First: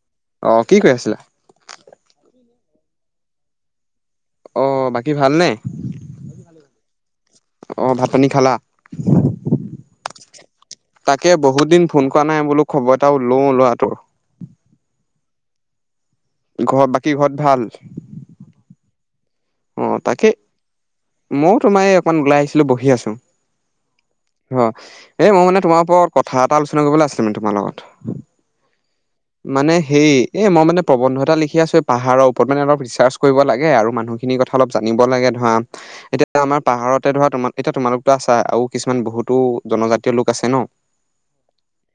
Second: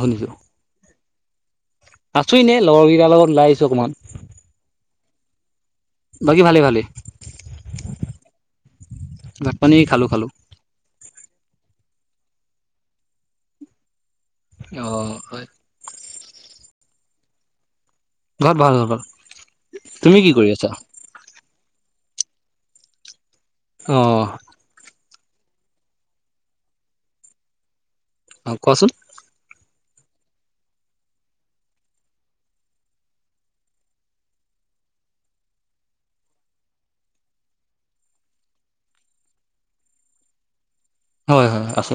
শুনিছো। অ কি কৰি আছিলা আছো এনে লগৰ কেইটাৰ লগত ওলাই আহিছো অকমান। কি ভালনে? বাকী ভালে ভালে অঁ, ভাত পানী খালা? ভাত পানী খালো খালো তাকে বহুত দিন ফোন কৰা নাই বোলো খবৰ এটা লওঁ লোৱাটোৰ। অ', হয়। ঘ বাকী ঘৰত ভাল? ঘৰত ভাল ঘৰত ভাল, তুমি কি কৰি আছা? মইও তোমাৰ এই অকমান ওলাই আহিছিলো বহি আছো, অ অ' এই মই মানে তোমাৰ ওপৰত কথা এটা আলোচনা কৰিবলৈ আছিলে মানে তোমাৰ লগত। অ' কোৱাচোন। মানে সেই এই মই মানে প্ৰবন্ধ এটা লিখি আছোঁ এ পাহাৰৰ ওপৰত। মানে অলপ ৰিচাৰ্চ কৰিব লাগে আৰু মানুহখিনিৰ কথা অলপ জানি নিব লাগে ধৰা। এতিয়া আমাৰ পাহাৰতে ধৰা তোমাৰ এতিয়া তোমালোকতো আছা, আৰু কিছুমান বহুতো জনজাতীয় লোক আছে ন। হয়, হয়, আছে।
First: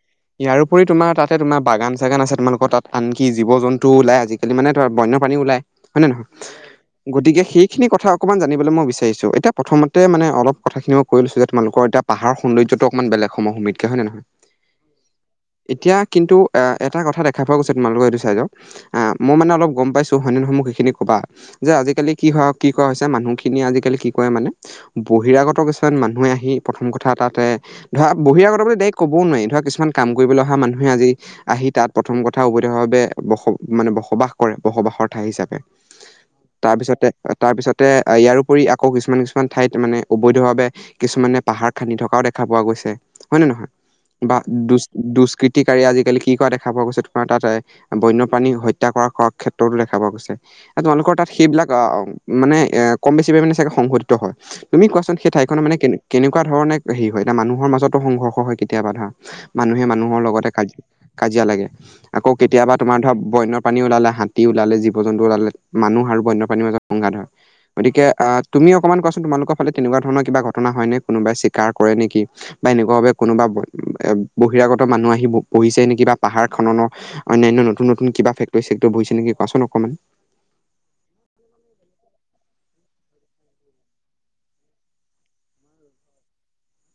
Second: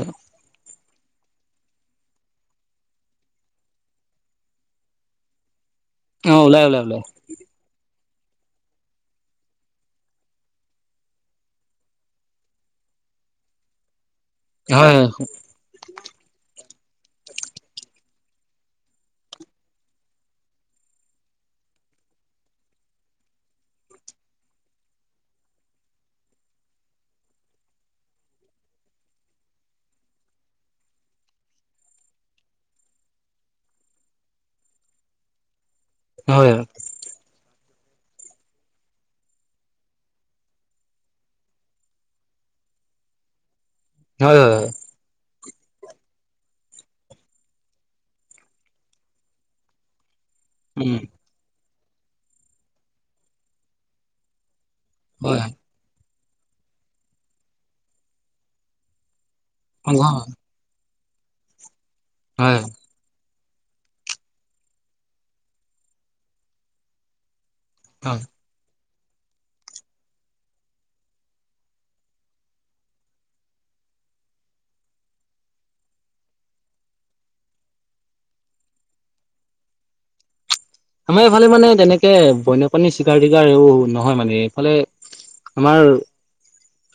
উপৰি তোমাৰ তাতে তোমাৰ বাগান চাগান আছে তোমালোকৰ তাত, আনকি জীৱ জন্তু ওলাই আজিকালি মানে বন্য পানী ওলায়। হয় নে নহয়? অ ওলাই ওলাই ওলাই গতিকে সেইখিনি কথা অকমান জানিব লে মই বিাৰিছো। এতিয়া প্ৰথমতে মানে অলপ কথাখিনি মই কৈ লৈছো যে তোলোকৰ এতিয়া পাহাৰৰ সৌন্দৰ্যটো অকমান বেলেগ সমূ [unintelligible] হয় নে নহয়? হয় হয় এতিয়া কিন্তু এটা কথা দেখা পোৱা গৈছে তোমালোকৰ এইটো চাইডৰ, মই মানে অলপ গম পাইছোঁ, হয় নে নহয় মোক সেইখিনি ক'বা। যে আজিকালি কি হয়, কি কৰা হৈছে মানুহ খিনি আজিকালি কি কৰে মানে, বহিৰাগত কিছুমান মানুহে আহি প্ৰথম কথা তাতে ধৰা বহিৰাগ কথা ডাইৰেক্ট ক'বও নোৱাৰি ধৰা কিছুমান কাম কৰিব অহা মানুহে আজি আহি তাত প্ৰথম কথা অবৈধভাৱে ব মানে বসবাস কৰে বসবাসৰ ঠাই হিচাপে। হয় তাৰপিছতে, তাৰপিছতে ইয়াৰ ওপৰি আকৌ কিছুমান কিছুমান ঠাইত মানে অবৈধভাৱে কিছুমানে পাহাৰ খান্দি থকাও দেখা পোৱা গৈছে। হয় নে নহয়? বা হয় হয় হয়। দু দুচ কৃতিকাৰী আজিকালি কি কৰা দেখা পোৱা গৈছে, তোমাৰ তাত বন্যপ্ৰাণী হত্যা কৰা ক্ষেত্ৰতো দেখা পোৱা গৈছে। উম তোমালোকৰ তাত সেইবিলাক আহ মানে এ কম বেছি পৰিানে চাগে সংঘটিত হয়। তুমি কোৱাচোন সেই হয় ঠাইখনৰ মানে কে কেনেকুৱা ধৰণে হেৰি হয়, এতিয়া মানুহৰ মাজতো সংঘৰ্ষ হয় কেতিয়াবা ধৰা। মানুহে মানুহৰ লগতে কাজ কাজিয়া লাগে। আকৌ হয় হয় কেতিয়াবা তোমাৰ ধৰা বন্য পানী ওলালে, হাতী ওলালে, জীৱ জন্তু ওলালে, মানুহ আৰু বন্যপাণীৰ মাজত সংঘাত হয়। গতিকে আহ তুমি অকমান কোৱাচোন তোমালোকৰ ফালে তেনেকুৱা ধৰণৰ কিবা ঘটনা হয় নে? কোনোবাই চিকাৰ কৰে নেকি বা এনেকুৱা ভাবে কোনোবা বহিৰাগত মানুহ আহি বহিছে নেকি বা পাহাৰ খননৰ অ অন্যান্য নতুন নতুন কিবা ফেক্টৰী সেক্টোৰী বহিছে নেকি কোৱাচোন অকমান। [inaudible] আমাৰ এইফালে মানে তেনেকে বন্যপ্ৰাণী চিকাৰ-দিগাৰ নহয় মানে এইফালে আমাৰ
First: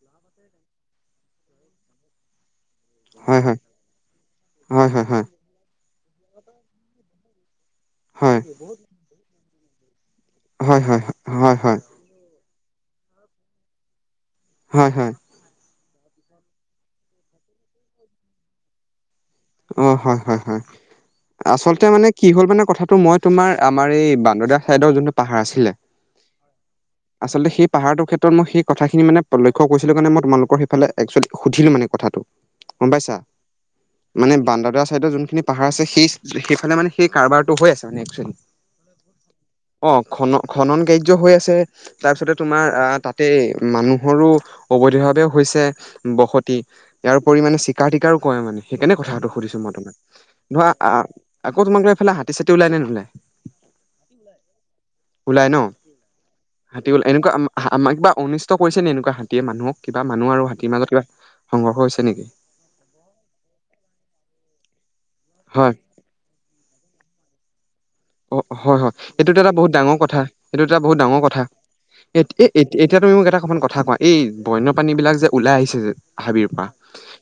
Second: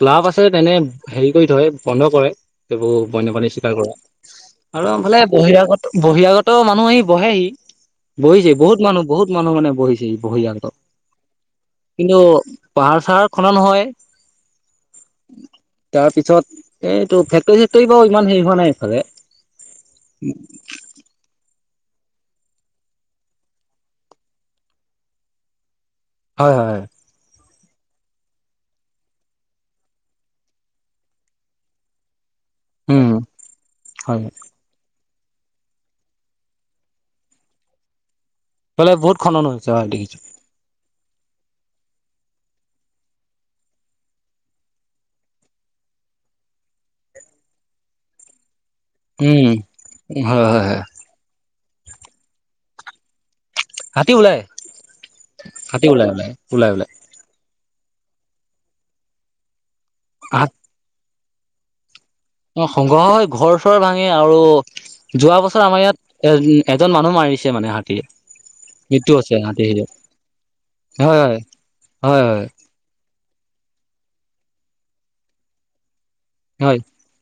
ক্লাব আছে তেনে, হেৰি কৰি থয়, বন্ধ কৰে। সেইবোৰ হয় বন্যপাণী হয় স্বীকাৰ কৰা। হয় আৰু হয় আনফালে বহিৰাগত বহিৰাগত মানুহ আহি বহেহি। হয়। বহিছে বহুত মানুহ বহুত মানুহ মানে বহিছে বহিৰাগত। হয় হয় হয় হয় হয় কিন্তু পাহাৰ চাহাৰ খনন হয়। হয়, হয়। তাৰ পিছত এইটো ফেক্টৰী-চেক্টৰী বাৰু ইমান হেৰি হোৱা নাই এইফালে। অ', হয়, হয়, হয়। আচলতে মানে কি হ'ল মানে কথাটো মই তোমাৰ আমাৰ এই বান্দদেৱা চাইডৰ যোনটো পাহাৰ আছিলে হয়, হয়, হয়। আচলতে সেই পাহাৰটোৰ ক্ষেত্ৰত মই কথাখিনি মানে প্ৰলক্ষ কৰিছিলো কাৰণে মই তোমালোকৰ সেইফালে একচুৱেলি সুধিলো মানে কথাটো। গম উম পাইছা? হয় মানে বান্দদুৱা চাইডৰ যোন খিনি পাহাৰ আছে, সেই-সেইফালে মানে সেই কাৰবাৰটো হৈ আছে মানে একচুৱেলি। এইফালে বহুত খনন হৈছে হয় অ' দেখিছো খন-খনন কা ৰ্য্য হৈ আছে। তাৰপিছতে তোমাৰ আ- তাতে মানুহৰো অবৈধভাৱেও হৈছে বসতি। ইয়াৰ উপৰি মানে চিকাৰ-টিকাৰো কৰে মানে। সেইকাৰণে কথাটো উম সুধিছোঁ মই তোমাক। হয় হয় ধৰা হয় আ-আ-আকৌ তোমাক লৈ এইফালে হাতী-চাতি ওলায় নে নোলায়? হাতী ওলাই ওলায় ন'? হাতী ওলাই ওলাই ওলাই হাতী ওলাই ওলায়- এনেকুৱা আম- হা আমাক কিবা অনিষ্ট কৰিছে নে এনেকুৱা হাতীয়ে মানুহক, কিবা মানুহ আৰু হাত হাতীৰ মাজত কিবা সংঘৰ্ষ হৈছে নেকি অ', [unintelligible] হয় ঘৰ চৰ ভাঙে আৰু। যোৱা বছৰ হয় আমাৰ ইয়াত এ-এজন মানুহ মাৰিছে মানে হাত অ', হয়, হয়। এইটোতো এটা বহুত ডাঙৰ কথা, এইটো এটা বহুত হয় ডাঙৰ হয় কথা। হয় হয় এ-এ-এতিয়া তুমি মোক এটা অকমান কথা কোৱা, এই বন্য পানী বিলাক যে ওলাই আহিছে যে হাবিৰ হয় পৰা, হয়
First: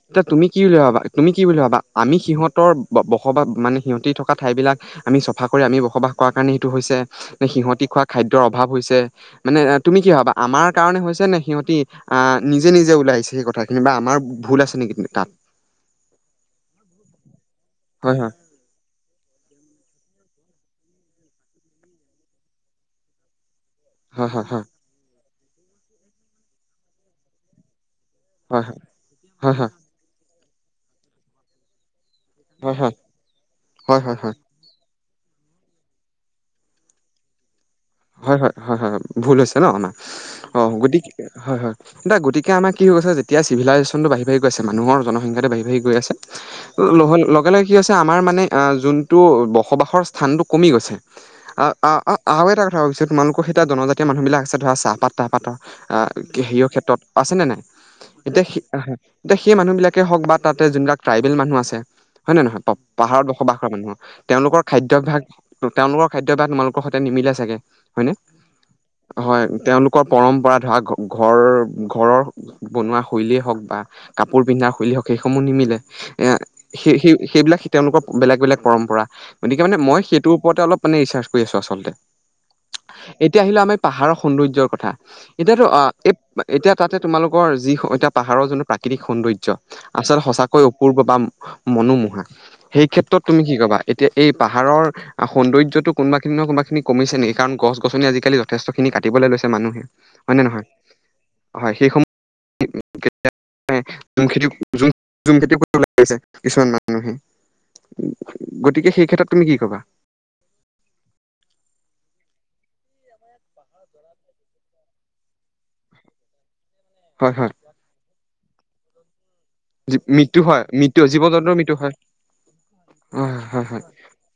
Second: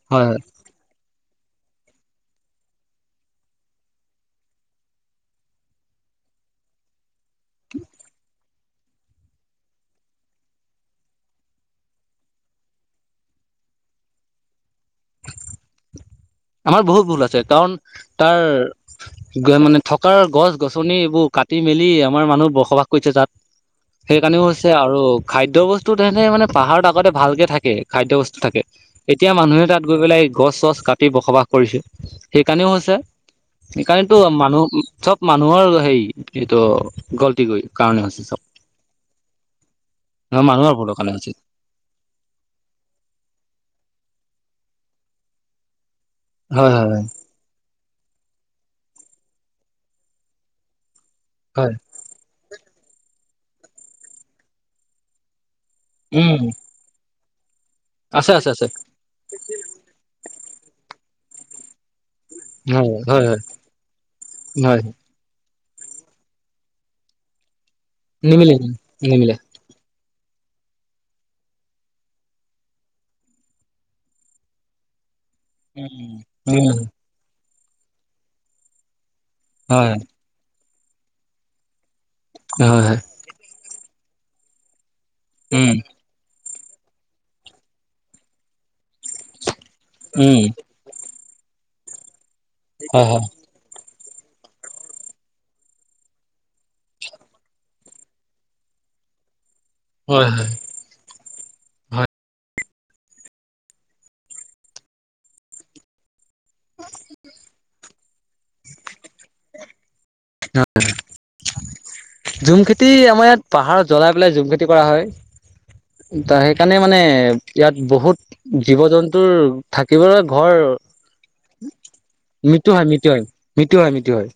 এতিয়া হয় তুমি কি বুলি ভাবা? তুমি কি বুলি ভাবা? আমি সিহঁতৰ বসবাস মানে সিহঁতে থকা ঠাইবিলাক আমি চফা কৰি আমি বসবাস কৰাৰ কাৰণে সেইটো হৈছে নে সিহতি খোৱা খাদ্যৰ অভাৱ হৈছে, মানে তুমি কি ভাবা? আমাৰ কাৰণে হৈছে নে সিহঁতি আ- নিজে - নিজে ওলাই আহিছে সেই ক থাখিনি বা আমাৰ ভুল আছে নেকি তাত? আমাৰ বহুত ভুল আছে, কাৰণ হয় হয় তাৰ গ- মানে থকাৰ গছ-গছনি এইবোৰ কাটি মেলি আমাৰ মানুহ বসবাস কৰিছে তাত। সেই কাৰণেও হয় হয় হৈছে আৰু খাদ্য-বস্তু তেনেকে মানে পাহাৰত আগতে ভালকে থাকে। খাদ্যবস্তু থাকে। হয় হয় এতিয়া হয় মানুহে হয় তাত গৈ পেলাই গছ-চছ কাটি বসবাস কৰিছে। সেইকাৰণেও হয় হয় হয় হৈছে। হয় হয় সেইকাৰণেতো মানুহ চব মানুহৰ হেই এইটো গলটি। [unintelligible] হয় - হয়, হয় - হয়, ভুল হৈছে ন' আমাৰ। অ' মানুহৰ ভুলৰ কাৰণে গতিকে- হৈছে হয় - হয়, দা গতিকে আমাৰ কি ছে যেতিয়া চিভিলাইজেশ্যনটো বাহি মানুহৰ জনসংখ্যাটো বাঢ়ি, বাঢ়ি গৈ আছে। হয় হয় হয় ল- লগে-লগে কি হৈছে। নাই মানে যোনটো বসবাসৰ স্থানটো কমি গৈছে হয় আ-আ অ' এটা কথা কৈছে। পিছত তোমালোকৰ সেইয়া জনজাতীয় মানুহবিলাক আছে ধৰা চাহপাত-তাহপাতৰ আ উম হেৰিয়ও ক্ষেত্ৰত। আছেনে নাই আছে এতিয়া আছে সে আছে এতিয়া সেই মানুহবিলাকেই হওঁক বা তাতে যোনবিলাক ট্ৰাইবেল মানুহ আছে। হয়ে নে নহয় কওক, হয় পাহাৰত হয় হয় বসবাস কৰা মানুহৰ তেওঁলোকৰ হয় খাদ্যাভ্যাস তেওঁলোকৰ খাদ্যাভ্যাস বা তোমালোকৰ সতে নিমিলে চাগে হয় নে নিমিলে নিমিলে হয় তেওঁলোক। ক পৰম্পৰা ধৰা ঘ-ঘৰ-ঘৰৰ বনোৱা শৈলীয়ে হওঁক বা কাপোৰ পিন্ধা শৈলী হওঁক। সেইসমূহ নিমিলে উম এ হয় সেই-সেই-সেইবিলাক তেওঁলোকৰ বেলেগ বেলেগ পৰম্পৰা। গতিকে মানে মই সেইটোৰ ওপৰতে অলপ মানে ৰিচাৰ্চ কৰি আছো আচলতে। হয় হয় হয় এতিয়া আহিলে আমাৰ পাহাৰৰ সৌন্দৰ্যৰ কথা এতিয়াতো উম অ' এ এতিয়া তাতে তোমালোকৰ যি এতিয়া পাহাৰৰ যোনটো। প্ৰাকৃতিক সৌন্দৰ্য আচল উম সঁচাকৈ অপূৰ্ব বা মনোমোহা সেই হয় হয় ক্ষেত্ৰত তুমি কি কবা? এতিয়া এই পাহাৰৰ সৌন্দৰ্যটো কোনবাখিনি নহয় কোনোবা খিনি কমিছে নেকি কাৰণ গছ-গছনি আজিকালি যথেষ্ট খিনি কাটিবলৈ লৈছে মানুহে হয় নে নহয়। হয় সেই সময়ত। [unintelligible] জুম খেতি কৰিবছে কিছুমান মানুহে। গতিকে সেই ক্ষেত্ৰত তুমি কি কবা। হয় [unintelligible] জুম খেতি আমাৰ ইয়াত পাহাৰত জ্বলাই পেলাই জুম খেতি কৰা হয় ত সেই সেইকাৰণে মানে হয় হয় ইয়াত বহুত জীৱ-জন্তু। তোৰ থাকিবলৈ মৃত্যু ঘৰ হয় মৃত্যু জীৱ জন্তুৰ মৃত্যু হয় মৃতু হয়, মৃত্যু হয়, মৃত্যু হয়, মৃত্যু হয়।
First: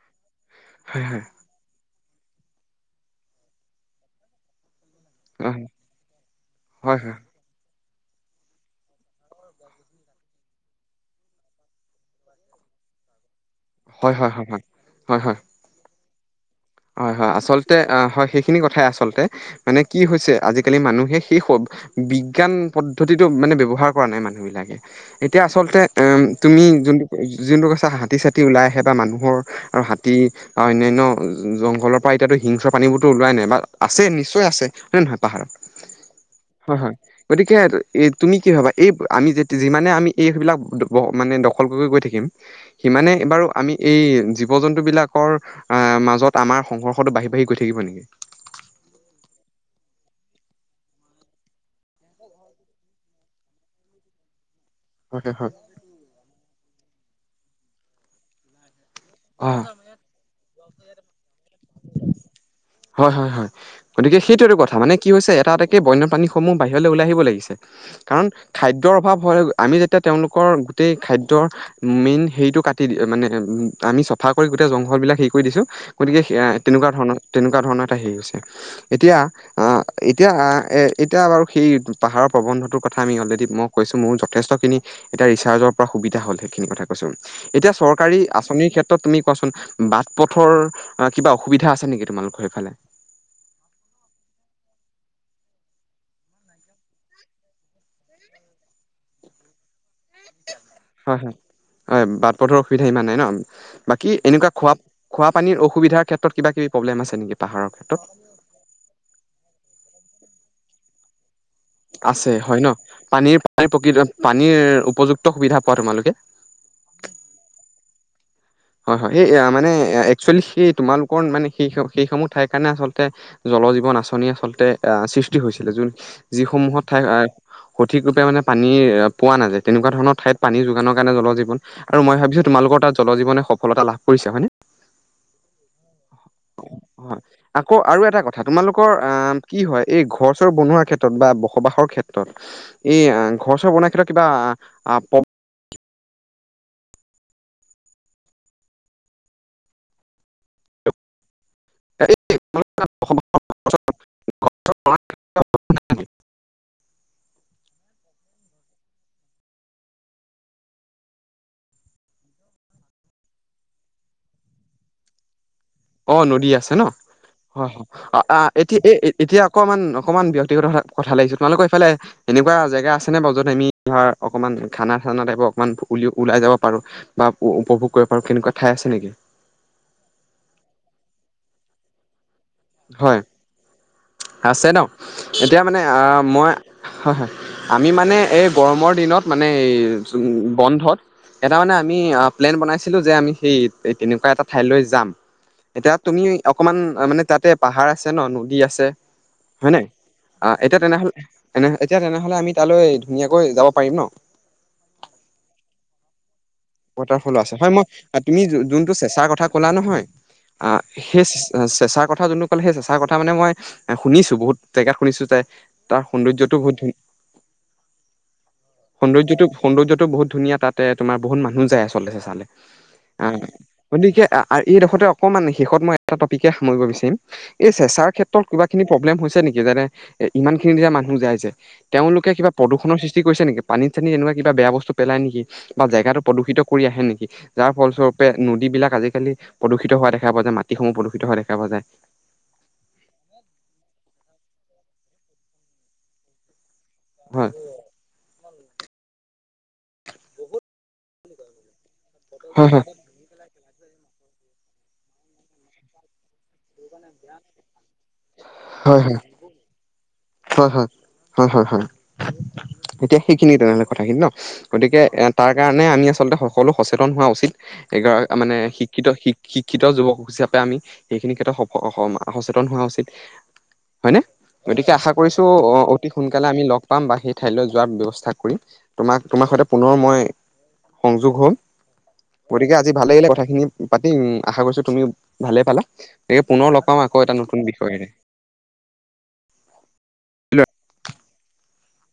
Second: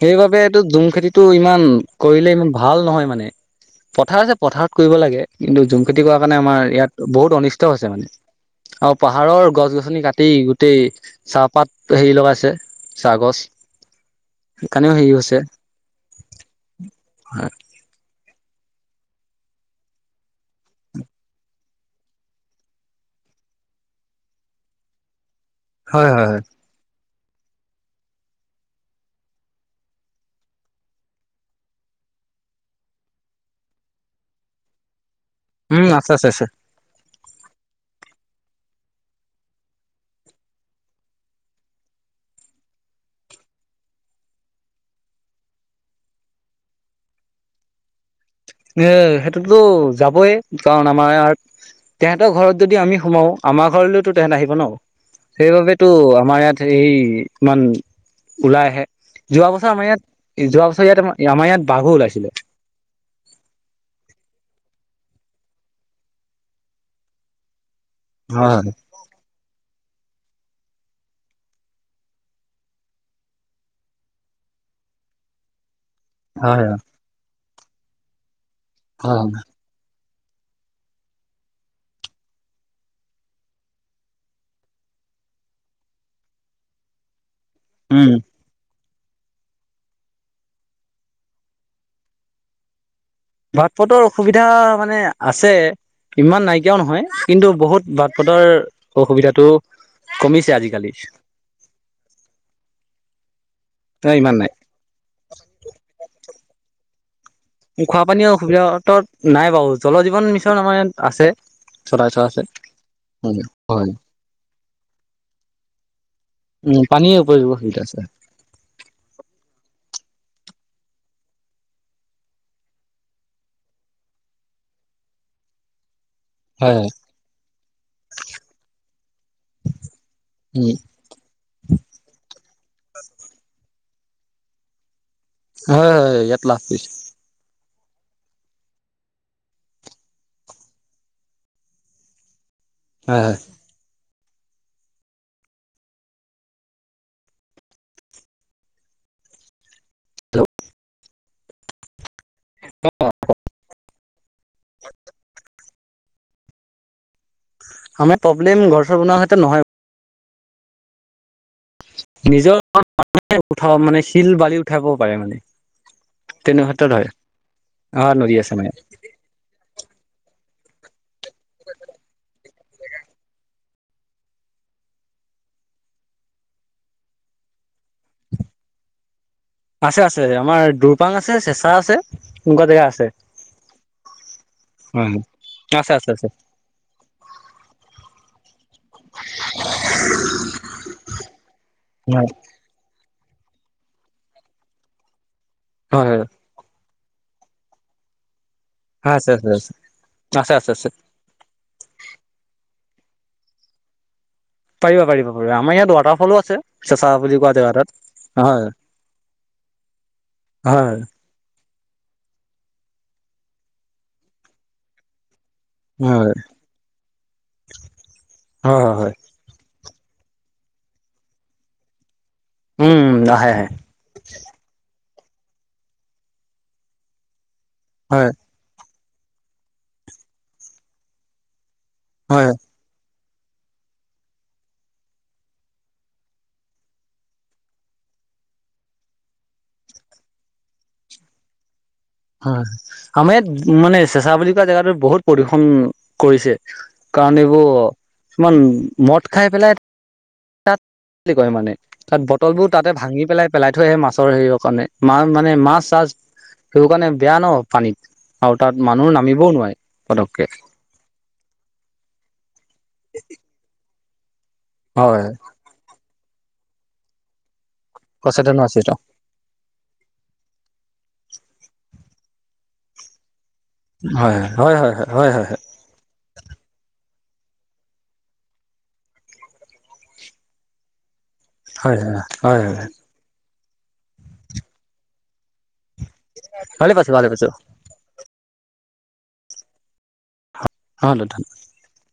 সেইবাবে এইটো জুম হয় হয় খেতিটো ইমান কৰিলে ইমান ভাল নহয় মানে পথাৰ আছে পথাৰ। কৰিব লাগে হয় কিন্তু জুম খেতি কৰাৰ কাৰণে আমাৰ হয় ইয়াত হয় বহুত অনিষ্ট আছে মানে। আৰু পাহাৰৰ গছ গছনি কাটি গোটেই চাহপাত হেৰি লগাইছে ছাগচ হয়, হয়, হয়। হয় সেইকাৰণেও হেৰি হয় হয় হৈছে হয়, হয় আচলতে অ, সেই সেইখিনি কথা আচলতে, মানে কি হৈছে আজিকালি মানুহে সেই বিজ্ঞান পদ্ধতিটো মানে ব্যৱহাৰ কৰা নাই মানুহ বিলাকে, এতিয়া আচলতে আ, হয় হয় তুমি যোন যোনটো কৈছা হাতী চাতী ওলাই আহে বা মানুহৰ, আৰু হাতী, আউ অন্যান্য জংঘলৰ পৰা এতিয়াতো হিংস্ৰ প্ৰাণীবোৰতো ওলোৱাই নাই বা আছে নিশ্চয় আছে, নে নহয়? পাহাৰত উম, আছে, আছে, আছে। হয় হয় গতিকে, এই, তুমি কি ভাবা এই আমি যে যিমানে আমি এইবিলাক [unintelligible] মানে দখল কৰি কৰি গৈ থাকিম সিমানে বাৰু আমি এই জীৱ জন্তু বিলাকৰ, আহ, মাজত আমাৰ সংঘৰ্ষটো বাঢ়ি বাঢ়ি গৈ থাকিব নেকি? এ, সেইটোতো যাবই, কাৰণ আমাৰ ইয়াত তেহেঁতৰ ঘৰত যদি আমি সোমাও, আমাৰ ঘৰলৈতো তেহঁত আহিব ন? হয় হয় হয় সেইবাবেতো আমাৰ ইয়াত এই ইমান ওলাই আহে অ যোৱা বছৰ আমাৰ ইয়াত, যোৱা বছৰ ইয়াত আমাৰ ইয়াত বাঘু উলাইছিলে। হয় হয় হয় গতিকে সেইটোৱেটো কথা মানে কি হৈছে এটা এটাকে বন্যপ্ৰাণীসমূহ বাহিৰলৈ ওলাই আহিব লাগিছে। কাৰণ হয় খাদ্যৰ অভাৱ হয় আমি যেতিয়া তেওঁলোকৰ গোটেই খাদ্যৰ মেইন হেৰিটো কাটি মানে আমি চফা কৰি গোটেই জংঘলবিলাক হেৰি কৰি দিছোঁ, গতিকে স হয় তেনেকুৱা ধৰণৰ তেনেকুৱা ধৰণৰ এটা হেৰি হৈছে এতিয়া হয় আ, এতিয়া এতিয়া বাৰু সেই পাহাৰৰ প্ৰবন্ধটোৰ কথা আমি অলৰেডি মই কৈছোঁ ময়ো যথেষ্টখিনি এতিয়া ৰিচাৰ্জৰ পৰা সুবিধা হল সেইখিনি কথা কৈছো এতিয়া উম। চৰকাৰী আচ ক্ষেত্ৰত তুমি কোৱাচোন বাট পথৰ কিবা অসুবিধা আছে নেকি তোমালোকৰ সেইফালে? বাট পতৰ অসুবিধা মানে আছে ইমান নাইকিয়াও নহয় কিন্তু বহুত বাট পথৰ অসুবিধাটো কমিছে আজি কালি হয় হয় হয়, বাট পথৰ অসুবিধা ইমান নাই ন' বাকী ইমান এনেকুৱা নাই খোৱা খোৱা পানীৰ অসুবিধাৰ ক্ষেত্ৰত কিবা কিবি প্ৰব্লেম আছে? নেকি পাহাৰৰ ক্ষেত্ৰত খোৱাপানীৰ অসুবিধা ত' নাই বাৰু জল জীৱন মিছন আমাৰ ইয়াত আছে। চলাই থোৱা আছে হয় ন' পানীৰ হয় পানীৰ হয়। প্ৰকৃত পানীৰ উপযুক্ত সুবিধা পোৱা তোমালোকে? উম, পানী উপ হয়, হয়, সে মানে একচুৱেলি সেই তোমালোকৰ মানে সেই সেই সমূহ ঠাইৰ কাৰণে আচলতে জল জীৱন আঁচনি আচলতে আ, সৃষ্টি হৈছিলে যোন হয় যিসমূহত হয় ঠাই আ সঠিক ৰূপে মানে পানী পোৱা নাযায় তেনেকুৱা ধৰণৰ ঠাইত পানী উম যোগানৰ কাৰণে জল জীৱন আৰু মই ভাবিছো তোমাৰ লোকৰ তাত জল জীৱনে সফলতা লাভ কৰিছে হয় নে? হয়, হয় ইয়াত লাভ দিছে আকৌ আৰু এটা কথা তোমালোকৰ আ, কি হয় এই ঘৰ চৰ বনোৱা ক্ষেত্ৰত বা বসবাসৰ ক্ষেত্ৰত হয় হয় এই ঘৰ চৰ বনাই থলে কিবা আ হেল্ল' [unintelligible] [inaudible] আমাৰ প্ৰব্লেম ঘৰ চৰ বনোৱা হৈতে নহয় নিজৰ উঠা মানে শিল বালি উঠাব পাৰে মানে। অ', নদী তেনে আছে ক্ষেত্ৰত ন' হয় অ নদী আছে মানে এতিয়া এ এতিয়া অকমান অকমান ব্য কথা লাগিছো তোমালোকৰ এইফালে এনেকুৱা জেগা আছেনে বাৰু য'ত আমি ধৰা অকণমান খানা চানা টাইপ অকণমান উ, ওলাই যাব পাৰো বা উপভোগ কৰিব পাৰো কেনেকুৱা ঠাই আছে নেকি আছে আছে আমাৰ দুৰপাং আছে চেঁচা আছে। [unintelligible] জেগা আছে। হয় আছে ন, হয় এতিয়া হয় মানে, আছে আছে আহ, আছে মই হয়, হয়, আমি মানে এই গৰমৰ দিনত, মানে এই জু বন্ধত এটা মানে আমি হয় প্লেন বনাইছিলো যে আমি সেই তেনেকুৱা এটা ঠাইলৈ যাম, এতিয়া হয় তুমি অকণমান মানে তাত তে পাহাৰ আছে নদী আছ ছে, হয় আছে আছে আছে হয়নে? আছে আহ, আছে এতিয়া আছে তেনেহলে তেনেহ এতিয়া তেনেহলে আমি তালৈ ধুনীয়াকৈ যাব পাৰিম ন? পাৰিবা, পাৰিবা, পাৰিবা, আমাৰ ইয়াত ৱাটাৰফলো আছে। চেঁচা ৱাটাৰফল বুলি কোৱা আছে জেগা হয়, মই এটাত তুমি হয় যোনটো চেঁচাৰ কথা ক'লা নহয় আ, হয় সেই চেঁচাৰ কথা যোনটো ক'লে সেই চেঁচাৰ কথা মানে মই শুনিছো বহুত জেগাত শুনিছো তাই তাৰ হয় সৌন্দৰ্যটো বহুত ধুনীয়া হয় হয় হয় সৌন্দৰ্যটো সৌন্দৰ্য ত' বহুত ধুনীয়া তাতে তোমাৰ বহুত মানুহ যায় আচলতে চেঁচালে। উম অ', আহে আহে গতিকে এইডখতক অকণমান শেষত মই এটা টপিকে সামৰিব বিচিম এই চেঁচাৰ হয় ক্ষেত্ৰত কিবাখিনি প্ৰব্লেম হৈছে নেকি, যেনে ইমান খিনি দিনা মানুহ যাই যে তেওঁলোকে হয় কিবা প্ৰদূষণৰ সৃষ্টি কৰিছে নেকি? পানীত চানীত তেনেকুৱা কিবা বেয়া বস্তু পেলাই নেকি, বা জেগাটো প্ৰদূষিত কৰি আহে নেকি, যাৰ ফলস্বৰূপে নদী বিলাক আজিকালি প্ৰদূষিত হোৱা দেখা পোৱা যায়, মাটিসমূহ প্ৰদূষিত হোৱা দেখা পোৱা যায়। হয়, আমাৰ ইয়াত মানে চেঁচা বুলি কোৱা জেগাতো বহুত প্ৰদূষণ কৰিছে। কাৰণ হয় এইবোৰ, অকমান মদ খাই পেলাই তাত [unintelligible] কৰে মানে, তাত বটলবোৰ হয় তাতে ভাঙি পেলাই থৈ আহে মাছৰ হেৰিয়ৰ কাৰণে, মা মানে মাছ চাছ সেইবোৰ কাৰণে বেয়া ন পানীত, আৰু তাত হয় মানুহ হয় নামিবও নোৱাৰে। পতককে হয়, হয়, হয়, হয়, হয়, এতিয়া সেইখিনিয়ে তেনেহলে কথাখিনি ন? গতিকে, হয় তাৰ কাৰণে আমি আচলতে সকলো সচেতন হোৱা উচিত। এইকা মানে, সচেতন আছিলো শিক্ষিত, শ শিক্ষিত যুৱক হিচাপে আমি সেইখিনি ক্ষেত্ৰত সচেতন হোৱা উচিত। হয়নে? হয়, হয়, গতিকে হয়, হয়, আশা হয়। কৰিছো, অ, অতি সোনকালে আমি লগ পাম। বাঁহী ঠাইলৈ যোৱাৰ ব্যৱস্থা কৰি, তোমাক, তোমাৰ সৈতে পুনৰ মই সং যোগ হ'ম, হয় হয় হয় হয় হয় গতিকে হয় আজি ভালেই লাগিলে কথাখিনি পাতিম, আশা কৰিছো তুমিও ভালেই পালা, গতিকে পুনৰ লগ ভালে পাম পাইছো আকৌ ভালে এটা পাইছো নতুন বিষয়েৰে। [unintelligible] [unintelligible]